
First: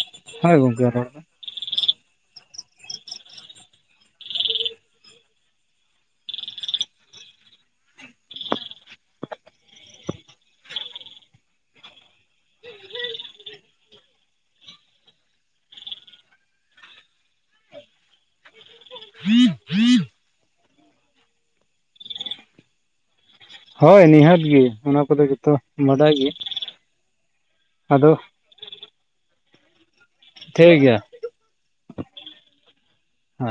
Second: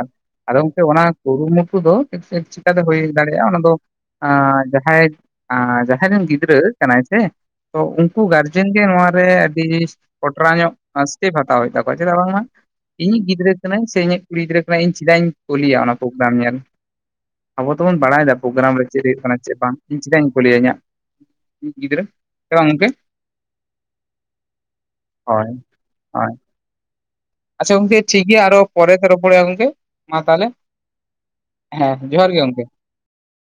ᱟᱫ ᱦᱳᱭ ᱟᱫᱚ ᱜᱚᱝᱠᱮ ᱜᱚᱢᱠᱮ ᱚᱱᱟ ᱨᱚᱲ ᱵᱮᱱ ᱠᱩᱨᱩᱢᱩᱴᱩ ᱫᱚ [unintelligible] ᱪᱤᱠᱟᱛᱮ ᱦᱩᱭ ᱫᱟᱲᱮᱭᱟᱜᱼᱟ ᱚᱱᱟ ᱫᱚ ᱟᱻ ᱡᱟᱦᱟᱸᱭ ᱟᱻ ᱡᱟᱦᱟᱸᱭ ᱨᱮᱱ ᱜᱤᱫᱽᱨᱟᱹ ᱠᱟᱱᱟᱭ ᱥᱮ ᱛᱚ ᱩᱱᱠᱩ ᱜᱟᱨᱡᱮᱱ ᱜᱮ ᱱᱚᱣᱟ ᱨᱮ ᱟᱹᱰᱤ ᱠᱚᱴᱨᱟ ᱧᱚᱜ ᱟᱥᱠᱮᱯ ᱦᱟᱛᱟᱣ ᱦᱩᱭᱩᱜ ᱛᱟᱠᱚᱣᱟ ᱪᱮᱫᱟᱜ ᱵᱟᱝ ᱢᱟ ᱤᱧᱤᱡ ᱜᱤᱫᱽᱨᱟᱹ ᱠᱟᱱᱟᱭ ᱥᱮ ᱤᱧᱤᱢ ᱠᱩᱲᱤ ᱜᱤᱫᱽᱨᱟᱹ ᱠᱟᱱᱟᱭ ᱤᱧ ᱪᱮᱫᱟᱜ ᱤᱧ ᱠᱳᱞᱤᱭᱟ ᱚᱱᱟ ᱯᱨᱳᱜᱨᱟᱢ ᱧᱮᱞ ᱟᱵᱚ ᱛᱚᱵᱚᱱ ᱵᱟᱲᱟᱭ ᱫᱟ ᱯᱨᱳᱜᱨᱟᱢ ᱨᱮ ᱪᱮᱫ ᱦᱩᱭᱩᱜ ᱠᱟᱱᱟ ᱪᱮᱫ ᱵᱟᱝ ᱤᱧ ᱪᱮᱫᱟᱜ ᱤᱧ ᱠᱳᱞᱮᱭᱟ ᱤᱧᱟᱜ ᱜᱤᱫᱽᱨᱟᱹ ᱦᱮᱸ ᱵᱟᱝ ᱜᱚᱝᱠᱮ? ᱦᱳᱭ ᱱᱤᱦᱟᱹᱛ ᱜᱮ ᱚᱱᱟ ᱠᱚᱫᱚ ᱦᱳᱭ ᱡᱷᱚᱛᱚ ᱵᱟᱰᱟᱭ ᱜᱮ ᱦᱳᱭ ᱟᱪᱪᱷᱟ ᱜᱚᱝᱠᱮ ᱟᱫᱚ ᱴᱷᱤᱠ ᱜᱮᱭᱟ ᱟᱨᱚ ᱯᱚᱨᱮ ᱛᱮ ᱨᱚᱯᱚᱲ ᱦᱩᱭᱩᱜ ᱜᱚᱝᱠᱮ ᱢᱟ ᱛᱟᱞᱦᱮ ᱴᱷᱤᱠ ᱜᱮᱭᱟ ᱦᱮᱸ ᱡᱚᱦᱟᱨ ᱜᱮ ᱜᱚᱝᱠᱮ।